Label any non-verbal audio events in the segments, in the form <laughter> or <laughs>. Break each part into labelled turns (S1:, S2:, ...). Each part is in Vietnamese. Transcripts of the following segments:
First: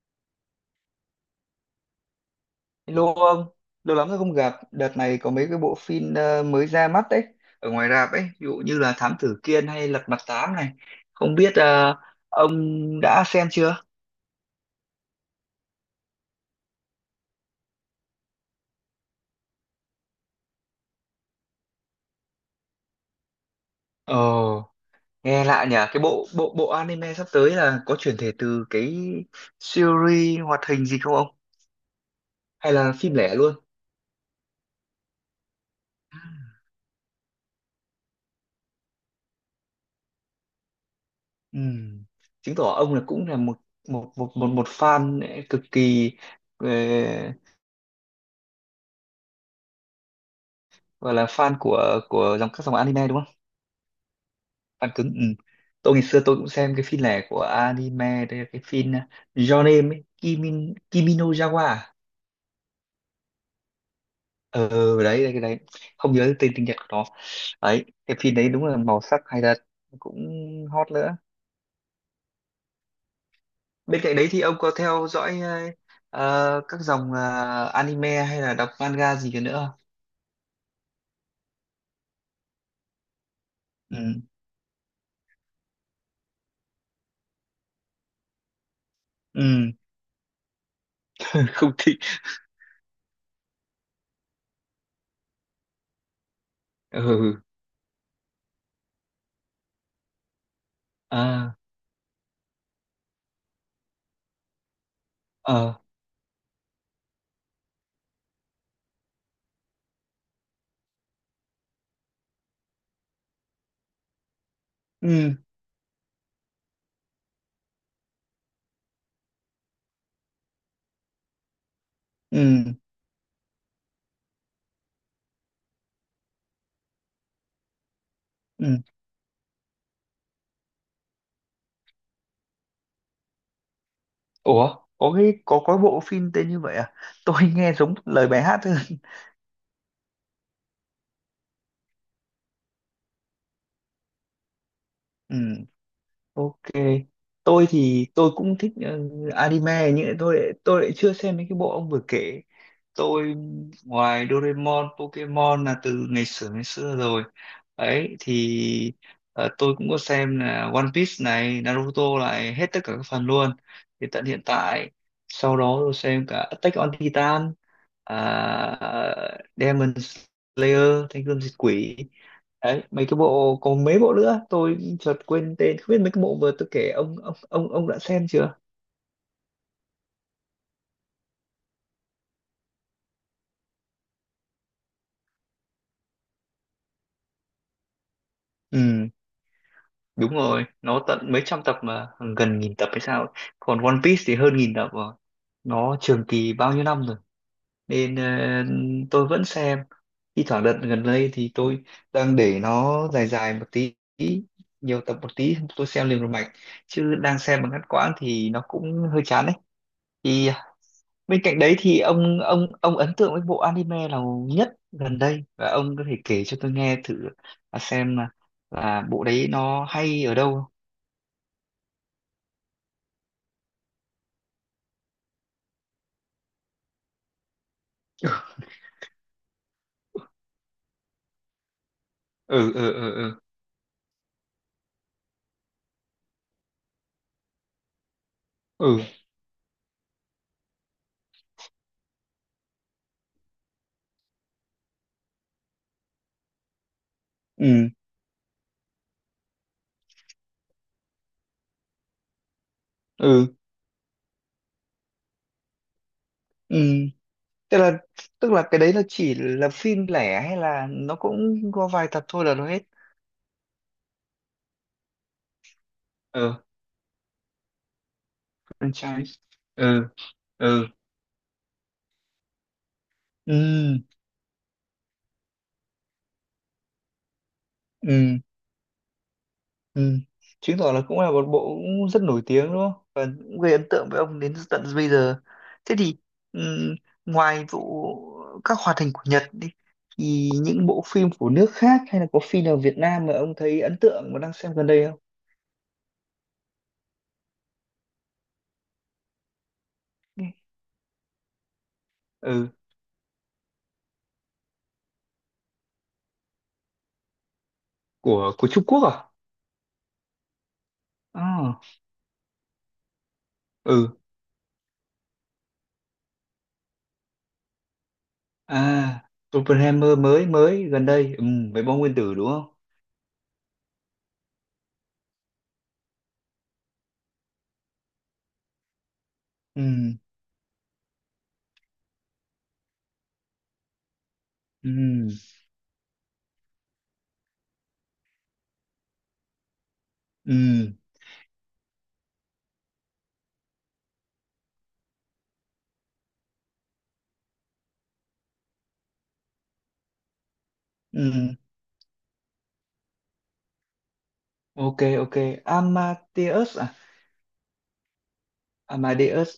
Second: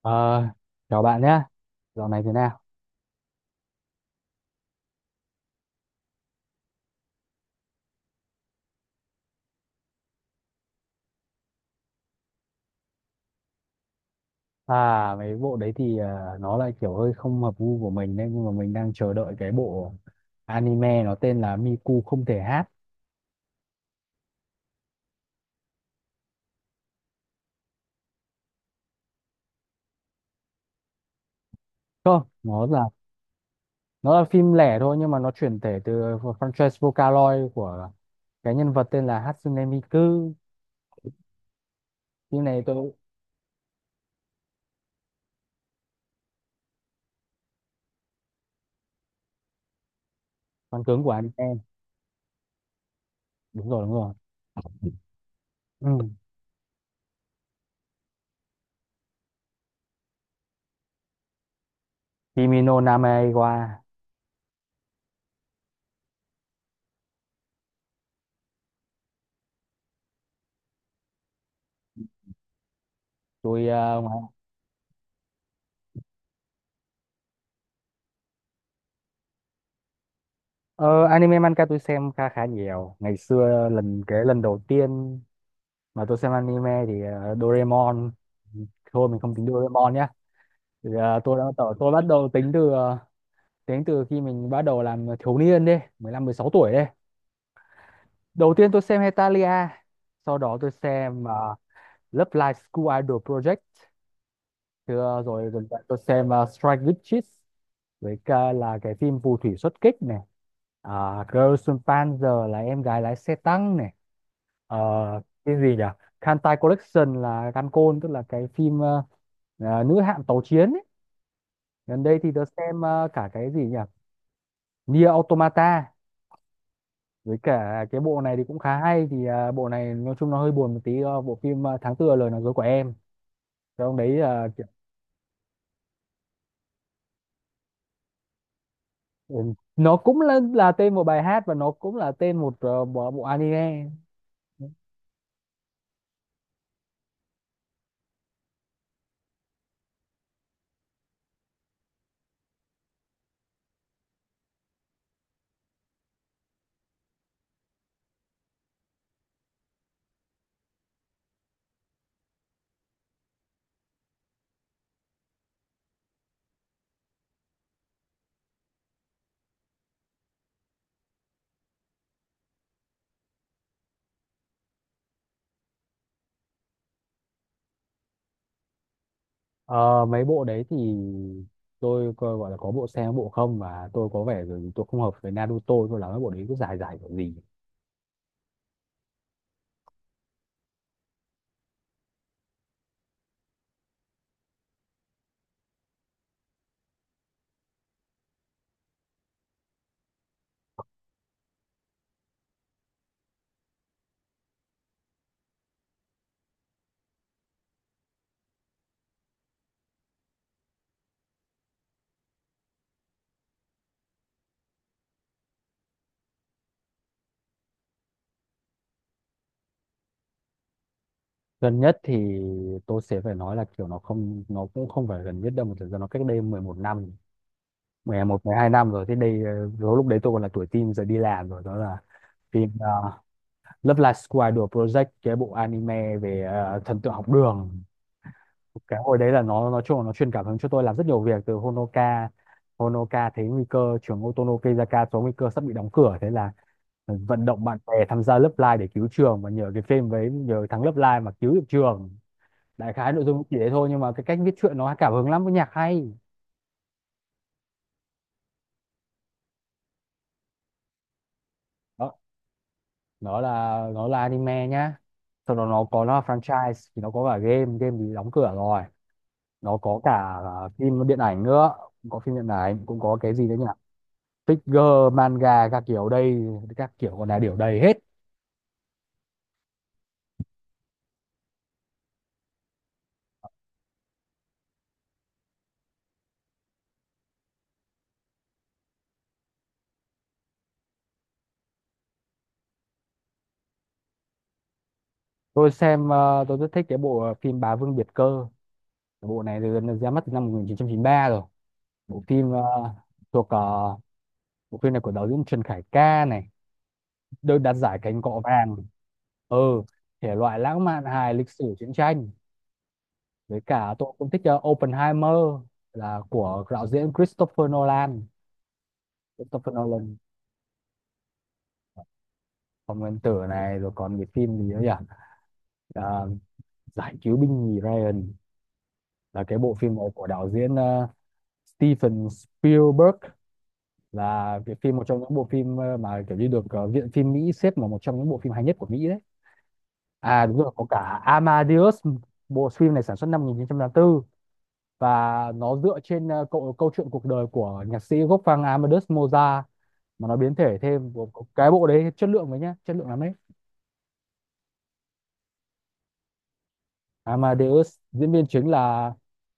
S1: Ờ, Chào bạn nhé. Dạo này thế nào?
S2: Hello ông, lâu lắm rồi không gặp. Đợt này có mấy cái bộ phim mới ra mắt đấy, ở ngoài rạp ấy, ví dụ như là Thám Tử Kiên hay Lật Mặt Tám này. Không biết ông đã xem chưa?
S1: À, mấy bộ đấy thì nó lại kiểu hơi không hợp gu của mình đấy, nhưng mà mình đang chờ đợi cái bộ anime nó tên là Miku không thể hát.
S2: Ồ, nghe lạ nhỉ. Cái bộ bộ bộ anime sắp tới là có chuyển thể từ cái series hoạt hình gì không ông?
S1: Không, nó
S2: Hay
S1: là
S2: là phim lẻ luôn?
S1: nó là phim lẻ thôi nhưng mà nó chuyển thể từ franchise Vocaloid của cái nhân vật tên là Hatsune Miku.
S2: Ừm.
S1: Phim
S2: Chứng
S1: này
S2: tỏ
S1: tôi
S2: ông là cũng là một một một một, một fan cực kỳ ờ,
S1: fan cứng của
S2: gọi là
S1: anime.
S2: fan của các dòng anime đúng không?
S1: Đúng rồi, đúng rồi.
S2: Fan cứng, ừ. Tôi
S1: Ừ.
S2: ngày xưa tôi cũng xem cái phim này của anime, đây là cái phim Your Name ấy, Kimi no Yawa à?
S1: Kimi no Name wa.
S2: ờ đấy, cái đấy không nhớ tên tiếng Nhật của nó, đấy cái phim đấy đúng là màu sắc hay thật, cũng hot nữa.
S1: Tôi
S2: Bên cạnh đấy thì ông có theo dõi các dòng anime hay là đọc manga gì cả nữa không?
S1: ờ, anime manga tôi xem khá khá nhiều. Ngày xưa lần
S2: Ừ,
S1: cái lần đầu tiên mà tôi xem anime thì Doraemon, thôi mình không tính
S2: ừ.
S1: Doraemon nhá, thì, tôi đã bắt
S2: <laughs> Không
S1: đầu, tôi
S2: thích.
S1: bắt đầu tính từ tính từ khi mình bắt đầu làm thiếu niên đi, 15 16 tuổi đi.
S2: Ừ, ừ.
S1: Đầu tiên tôi xem Hetalia, sau đó tôi xem
S2: À.
S1: Love Live School Idol Project, thì, ờ, rồi gần
S2: Ờ.
S1: đây tôi xem Strike Witches với cả là cái phim phù thủy xuất kích này, Girls with Panzer là em gái lái xe tăng này. Ờ,
S2: ừ,
S1: cái gì nhỉ, Kantai Collection là Gankon tức là cái phim nữ hạm tàu chiến ấy. Gần đây thì tớ
S2: ừ,
S1: xem cả cái gì nhỉ, Nier Automata, với cả cái bộ này thì cũng khá
S2: ừ.
S1: hay thì bộ này nói chung nó hơi buồn một tí, bộ phim Tháng tư là lời nói dối của em, trong đấy
S2: Ủa, có cái có bộ phim tên như vậy à? Tôi <laughs> nghe giống lời bài hát thôi. <laughs>
S1: ừ, nó cũng là tên một bài hát và nó cũng là tên một bộ anime.
S2: Ừ, ok. Tôi thì tôi cũng thích anime, nhưng lại tôi lại chưa xem mấy cái bộ ông vừa kể. Tôi ngoài Doraemon, Pokemon là từ ngày xưa rồi. Ấy thì tôi cũng có xem là One Piece này, Naruto này, hết tất cả các phần luôn. Thì tận hiện tại sau đó tôi xem cả Attack on Titan, à, Demon Slayer Thanh Gươm Diệt Quỷ, đấy mấy cái bộ, còn mấy bộ nữa tôi chợt quên tên. Không biết mấy cái bộ vừa tôi kể ông đã xem chưa?
S1: Ờ, mấy bộ đấy thì tôi coi gọi là có bộ xem có bộ không, và tôi có vẻ rồi, tôi không hợp với Naruto tôi lắm, mấy bộ đấy cứ dài dài kiểu gì.
S2: Ừ, đúng rồi, nó tận mấy trăm tập mà, gần nghìn tập hay sao ấy. Còn One Piece thì hơn nghìn tập rồi, nó trường kỳ bao nhiêu năm rồi, nên tôi vẫn xem thi thoảng. Đợt gần đây thì tôi đang để nó dài dài một tí, nhiều tập một tí tôi xem liền một mạch, chứ đang xem mà ngắt quãng thì nó cũng hơi chán. Thì bên cạnh đấy thì ông ấn tượng với bộ anime nào nhất gần đây, và ông có thể kể cho tôi nghe thử là xem là, là bộ đấy nó hay ở đâu không?
S1: Gần nhất thì tôi sẽ phải nói là kiểu nó không, nó cũng không phải gần nhất đâu, mà thực ra nó cách đây 11 năm, 11 12 năm rồi thế đây. Ờ, lúc lúc đấy tôi còn là tuổi teen, giờ đi làm rồi, đó là phim
S2: Ừ, ừ, ừ, ừ,
S1: Love Live Square Idol Project, cái bộ anime về thần tượng học đường. Cái
S2: ừ,
S1: hồi đấy là nó nói chung là nó truyền cảm hứng cho tôi làm rất nhiều việc. Từ Honoka, Honoka thấy nguy cơ trường Otonokezaka có nguy cơ sắp bị đóng cửa, thế là vận động bạn
S2: ừ,
S1: bè tham gia Love Live để cứu trường, và nhờ cái phim, với nhờ thằng Love Live mà cứu được trường. Đại khái nội dung
S2: ừ,
S1: chỉ thế thôi, nhưng mà cái cách viết truyện nó cảm hứng lắm, với nhạc hay
S2: ừ. Tức là tức là cái đấy nó chỉ là phim lẻ hay là nó cũng có vài
S1: đó.
S2: tập thôi là nó hết?
S1: Nó là anime nhá, sau đó nó có, nó là
S2: Ừ.
S1: franchise thì nó có cả game, game thì đóng cửa rồi,
S2: Franchise.
S1: nó có
S2: Ừ,
S1: cả
S2: ừ,
S1: phim điện ảnh nữa, cũng có phim điện ảnh, cũng có cái gì đấy nhỉ,
S2: ừ,
S1: figure manga các kiểu đây, các kiểu còn là điều đầy hết.
S2: ừ. Ừ. Chứng tỏ là cũng là một bộ cũng rất nổi tiếng đúng không? Và cũng gây ấn tượng với ông đến tận bây giờ. Thế thì ừm, ngoài vụ các hoạt hình của Nhật đi, thì những bộ phim của nước khác hay là có phim nào Việt Nam mà ông thấy ấn tượng và đang xem gần đây không?
S1: Tôi xem tôi rất thích cái bộ phim Bá Vương Biệt Cơ. Cái bộ này từ ra mắt từ năm 1993 rồi, bộ phim
S2: Ừ,
S1: thuộc ờ, bộ phim này của đạo diễn Trần Khải Ca này, được đạt giải cánh cọ
S2: của
S1: vàng.
S2: Trung Quốc à?
S1: Ừ, thể loại lãng mạn hài lịch sử
S2: À,
S1: chiến tranh. Với cả tôi
S2: ừ.
S1: cũng thích Oppenheimer, là của đạo diễn Christopher Nolan
S2: À,
S1: Christopher
S2: Oppenheimer
S1: Nolan
S2: mới mới gần đây, ừ, với bom nguyên tử đúng không?
S1: Phòng nguyên tử này, rồi còn cái phim gì nữa nhỉ. À, giải cứu binh nhì Ryan, là cái bộ phim này
S2: Ừ,
S1: của đạo diễn Steven Spielberg, là cái phim, một trong
S2: ừ,
S1: những bộ phim mà kiểu như được viện phim Mỹ xếp vào một trong những bộ phim hay nhất của Mỹ đấy. À đúng rồi, có
S2: ừ,
S1: cả Amadeus, bộ phim này sản xuất năm 1984, và nó dựa trên câu chuyện cuộc đời của nhạc sĩ Wolfgang Amadeus Mozart, mà nó biến thể thêm.
S2: ừ.
S1: Cái bộ đấy chất lượng đấy nhá, chất lượng lắm đấy.
S2: Ok, ok, Amadeus à?
S1: Amadeus, diễn viên chính là
S2: Amadeus,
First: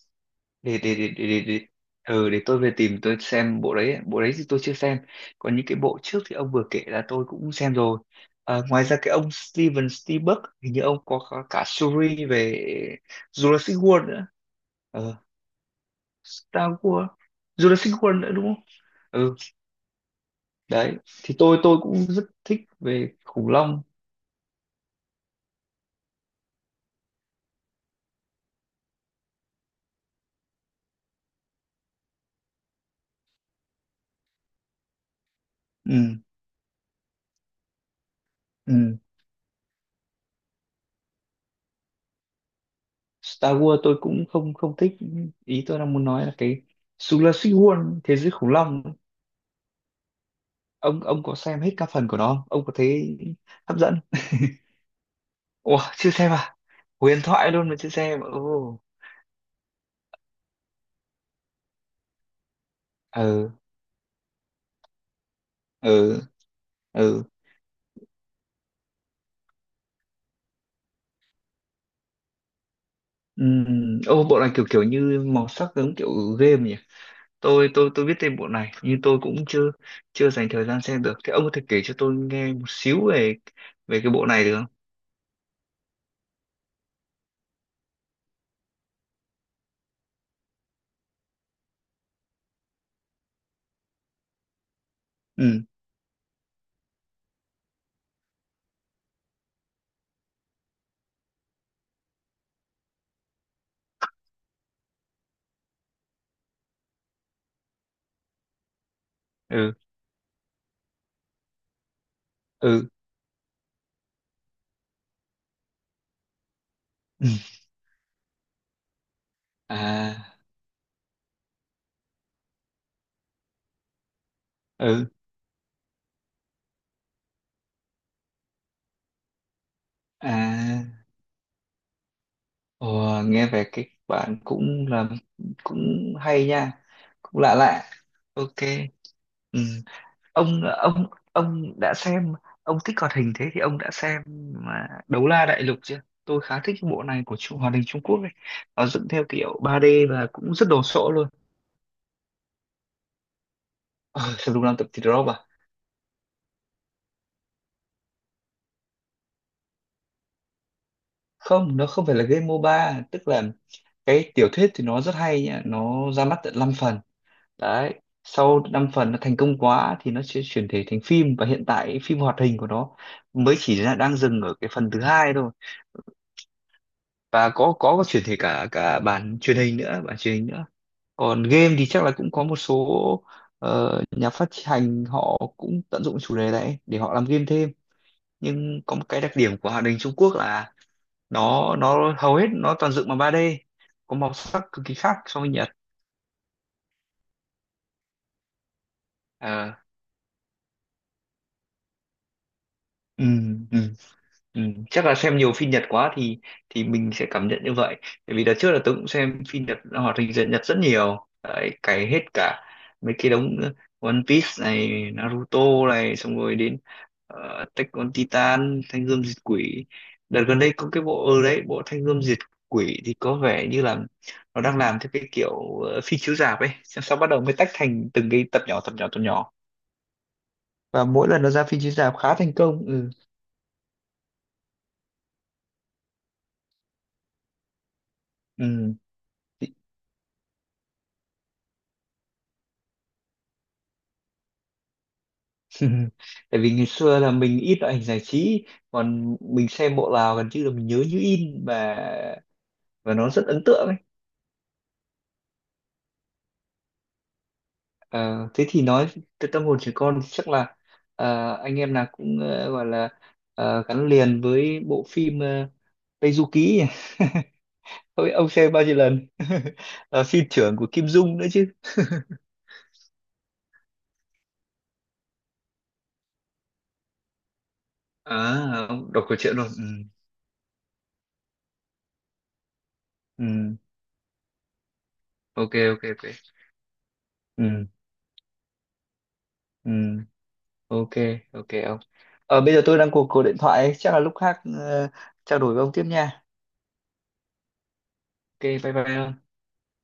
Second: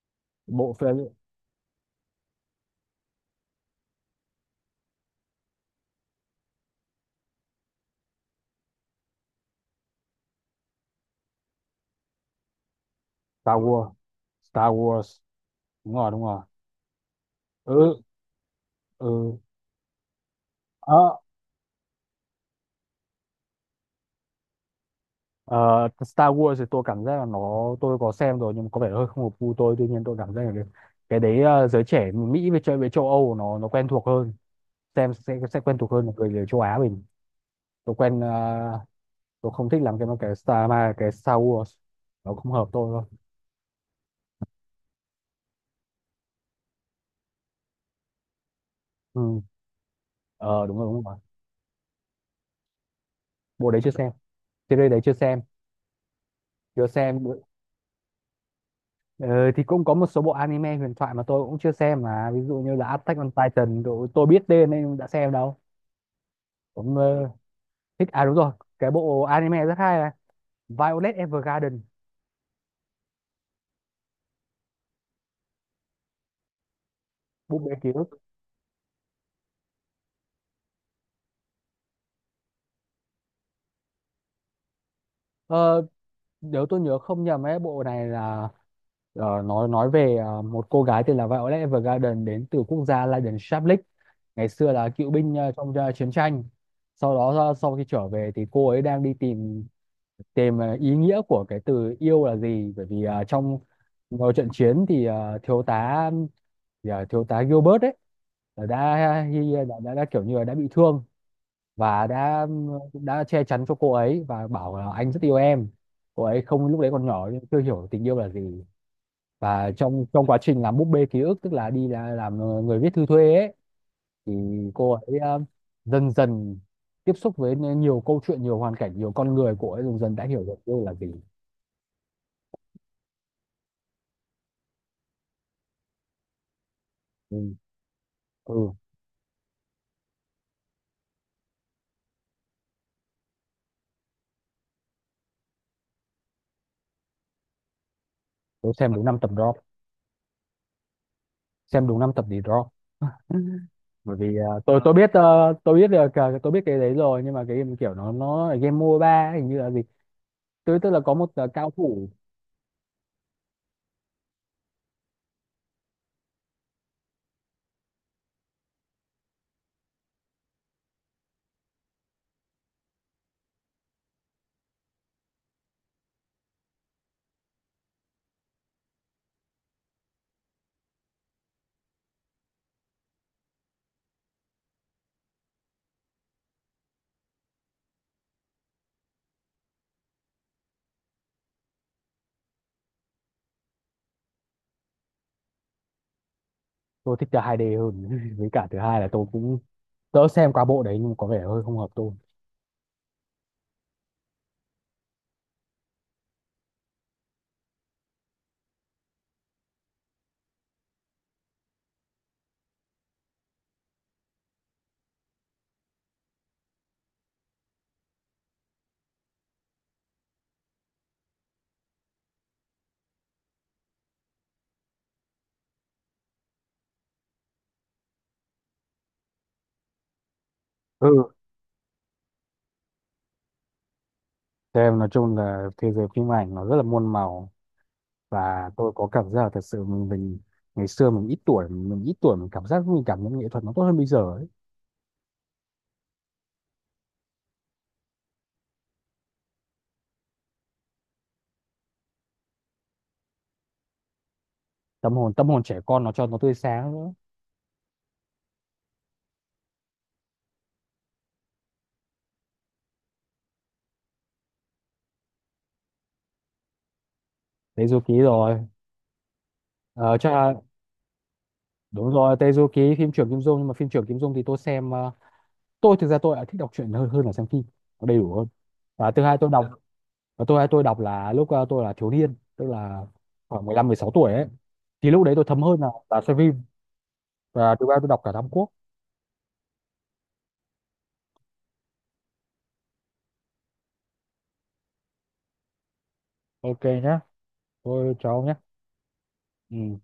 S1: bộ
S2: để
S1: phim.
S2: để để để để, để. Ừ, để tôi về tìm tôi xem bộ đấy. Bộ đấy thì tôi chưa xem, còn những cái bộ trước thì ông vừa kể là tôi cũng xem rồi. À, ngoài ra cái ông Steven Spielberg hình như ông có cả series về
S1: Star
S2: Jurassic
S1: Wars,
S2: World nữa.
S1: Star
S2: Ờ,
S1: Wars, đúng rồi, đúng rồi.
S2: Star Wars.
S1: Ừ.
S2: Jurassic World nữa đúng không?
S1: Ừ.
S2: Ừ, đấy
S1: Ờ,
S2: thì tôi cũng rất thích về khủng long.
S1: ờ, Star Wars thì tôi cảm giác là nó, tôi có xem rồi nhưng mà có vẻ hơi không hợp gu tôi. Tuy nhiên tôi cảm giác là cái đấy giới trẻ Mỹ với chơi với châu Âu nó quen thuộc hơn, xem sẽ quen thuộc hơn là
S2: Ừ,
S1: người, người châu Á mình. Tôi quen
S2: ừ.
S1: tôi không thích làm cái mà cái Star Wars, nó không hợp tôi thôi.
S2: Star Wars tôi cũng không không thích. Ý tôi đang muốn nói là cái Jurassic World, thế giới khủng long,
S1: Ừ. Ờ đúng rồi,
S2: ông
S1: đúng rồi,
S2: ông có xem hết các phần của nó không, ông có thấy
S1: bộ
S2: hấp
S1: đấy chưa
S2: dẫn?
S1: xem, series đấy chưa xem,
S2: Ủa, chưa xem à?
S1: chưa xem.
S2: Huyền thoại luôn mà chưa xem. Ồ.
S1: Ờ, thì cũng có một số bộ anime huyền thoại mà tôi cũng chưa xem mà, ví dụ như là Attack on
S2: Ừ,
S1: Titan, tôi biết tên nên đã xem đâu,
S2: ừ,
S1: cũng
S2: ừ.
S1: thích. À đúng rồi, cái bộ anime rất hay là Violet Evergarden,
S2: Ô bộ này kiểu kiểu như màu sắc giống kiểu game nhỉ.
S1: bộ
S2: tôi
S1: bé ký
S2: tôi tôi biết
S1: ức.
S2: tên bộ này nhưng tôi cũng chưa chưa dành thời gian xem được. Thế ông có thể kể cho tôi nghe một xíu về về cái bộ này được không?
S1: ờ, Nếu tôi nhớ không nhầm ấy, bộ này là, ờ, nói về một cô gái tên là Violet Evergarden đến từ quốc gia Lydon Shablik, ngày xưa là cựu binh
S2: Ừ,
S1: trong chiến tranh. Sau đó sau khi trở về thì cô ấy đang đi tìm, tìm ý nghĩa của cái từ yêu là gì, bởi vì trong một trận chiến thì thiếu tá Gilbert ấy là đã,
S2: ừ,
S1: đã kiểu như là đã bị thương, và đã
S2: ừ,
S1: đã che chắn cho cô ấy và bảo là anh rất yêu em. Cô ấy không, lúc đấy còn
S2: ừ.
S1: nhỏ nhưng chưa hiểu tình yêu là gì. Và trong trong
S2: À.
S1: quá trình làm búp bê ký ức, tức là làm người viết thư thuê ấy, thì cô
S2: Ừ.
S1: ấy dần dần tiếp xúc với nhiều câu chuyện, nhiều hoàn cảnh, nhiều con người, cô ấy dần dần đã hiểu được yêu
S2: À.
S1: là gì.
S2: Ồ, nghe về cái bạn cũng là cũng hay nha,
S1: Ừ,
S2: cũng lạ lạ. Ok.
S1: ừ.
S2: Ừ. ông ông ông đã xem, ông thích hoạt hình, thế thì ông đã xem mà Đấu La Đại Lục chưa? Tôi khá thích cái bộ này của hoạt hình Trung Quốc ấy,
S1: Tôi
S2: nó
S1: xem đúng
S2: dựng
S1: năm
S2: theo
S1: tập drop,
S2: kiểu ba d và cũng rất đồ sộ luôn.
S1: xem đúng năm tập thì drop. Bởi
S2: Ờ,
S1: vì
S2: sao
S1: ờ,
S2: đúng năm
S1: tôi
S2: tập
S1: tôi
S2: thì
S1: biết,
S2: drop à?
S1: tôi biết được, tôi biết cái đấy rồi, nhưng mà cái game kiểu nó là game MOBA ấy, hình như là gì. Tôi tức là có một cao
S2: Không, nó không
S1: thủ.
S2: phải là game MOBA. Tức là cái tiểu thuyết thì nó rất hay nhá, nó ra mắt tận 5 phần. Đấy, sau 5 phần nó thành công quá thì nó sẽ chuyển thể thành phim, và hiện tại phim hoạt hình của nó mới chỉ là đang dừng ở cái phần thứ hai thôi. Và có chuyển thể cả cả bản truyền hình nữa, bản truyền hình nữa. Còn game thì chắc là cũng có một số nhà phát hành họ cũng tận dụng chủ đề này để họ làm game thêm. Nhưng có một cái đặc điểm của hoạt hình Trung Quốc là nó hầu hết nó toàn dựng bằng ba d, có màu sắc cực kỳ khác so với Nhật.
S1: Tôi thích chơi hai d hơn <laughs> với cả thứ hai là tôi cũng
S2: Ờ,
S1: đỡ xem qua bộ đấy, nhưng có vẻ hơi không hợp tôi.
S2: ừ, ừ. Ừ, chắc là xem nhiều phim Nhật quá thì mình sẽ cảm nhận như vậy. Bởi vì đợt trước là tôi cũng xem phim Nhật, hoạt hình Nhật Nhật rất nhiều. Đấy, cày hết cả mấy cái đống One Piece này, Naruto này, xong rồi đến Attack on Titan, Thanh Gươm Diệt Quỷ. Đợt gần đây có cái bộ ở đấy, bộ Thanh Gươm Diệt Quỷ thì có vẻ như là nó đang làm theo cái kiểu phim chiếu rạp ấy. Xong sau bắt đầu mới tách thành từng cái tập nhỏ, tập nhỏ, tập nhỏ. Và
S1: Ừ.
S2: mỗi lần nó ra phim chiếu rạp khá thành công. Ừ.
S1: Cho em, nói chung là thế giới phim ảnh nó rất là muôn màu, và tôi
S2: Ừ.
S1: có cảm giác là thật sự mình ngày xưa mình ít tuổi, mình cảm giác, mình cảm nhận nghệ thuật nó tốt hơn bây giờ ấy.
S2: <laughs> Tại vì ngày xưa là mình ít loại hình giải trí, còn mình xem bộ nào gần như là mình nhớ như in, và nó rất ấn tượng ấy.
S1: Tâm hồn trẻ con nó cho nó tươi sáng nữa.
S2: Ờ, thế thì nói từ tâm hồn trẻ con thì chắc là anh em nào cũng gọi là gắn liền với bộ phim Tây Du Ký nhỉ? <laughs>
S1: Tezuki
S2: Không biết ông
S1: rồi.
S2: xem bao nhiêu lần <laughs>
S1: Ờ,
S2: là
S1: cho,
S2: phim trưởng của Kim Dung nữa chứ.
S1: đúng rồi, Tezuki phim trưởng Kim Dung, nhưng mà phim trưởng Kim Dung thì tôi xem tôi thực ra tôi lại thích đọc truyện hơn, là xem phim, nó đầy đủ hơn.
S2: À,
S1: Và
S2: ông
S1: thứ
S2: đọc câu
S1: hai tôi
S2: chuyện
S1: đọc,
S2: luôn, ừ.
S1: và tôi đọc là lúc tôi là thiếu niên, tức là khoảng mười
S2: Ừ.
S1: lăm mười sáu tuổi ấy, thì lúc đấy tôi thấm
S2: Ok,
S1: hơn là
S2: ok, ok.
S1: xem phim. Và thứ
S2: Ừ.
S1: ba tôi đọc cả Tam Quốc.
S2: Ừ. Ok, ok ông, bây giờ tôi đang cuộc cuộc điện thoại ấy. Chắc là lúc khác trao đổi với ông tiếp nha.
S1: Ok nhá. Thôi chào ông nhé.
S2: Ok bye bye ông.
S1: Ừ.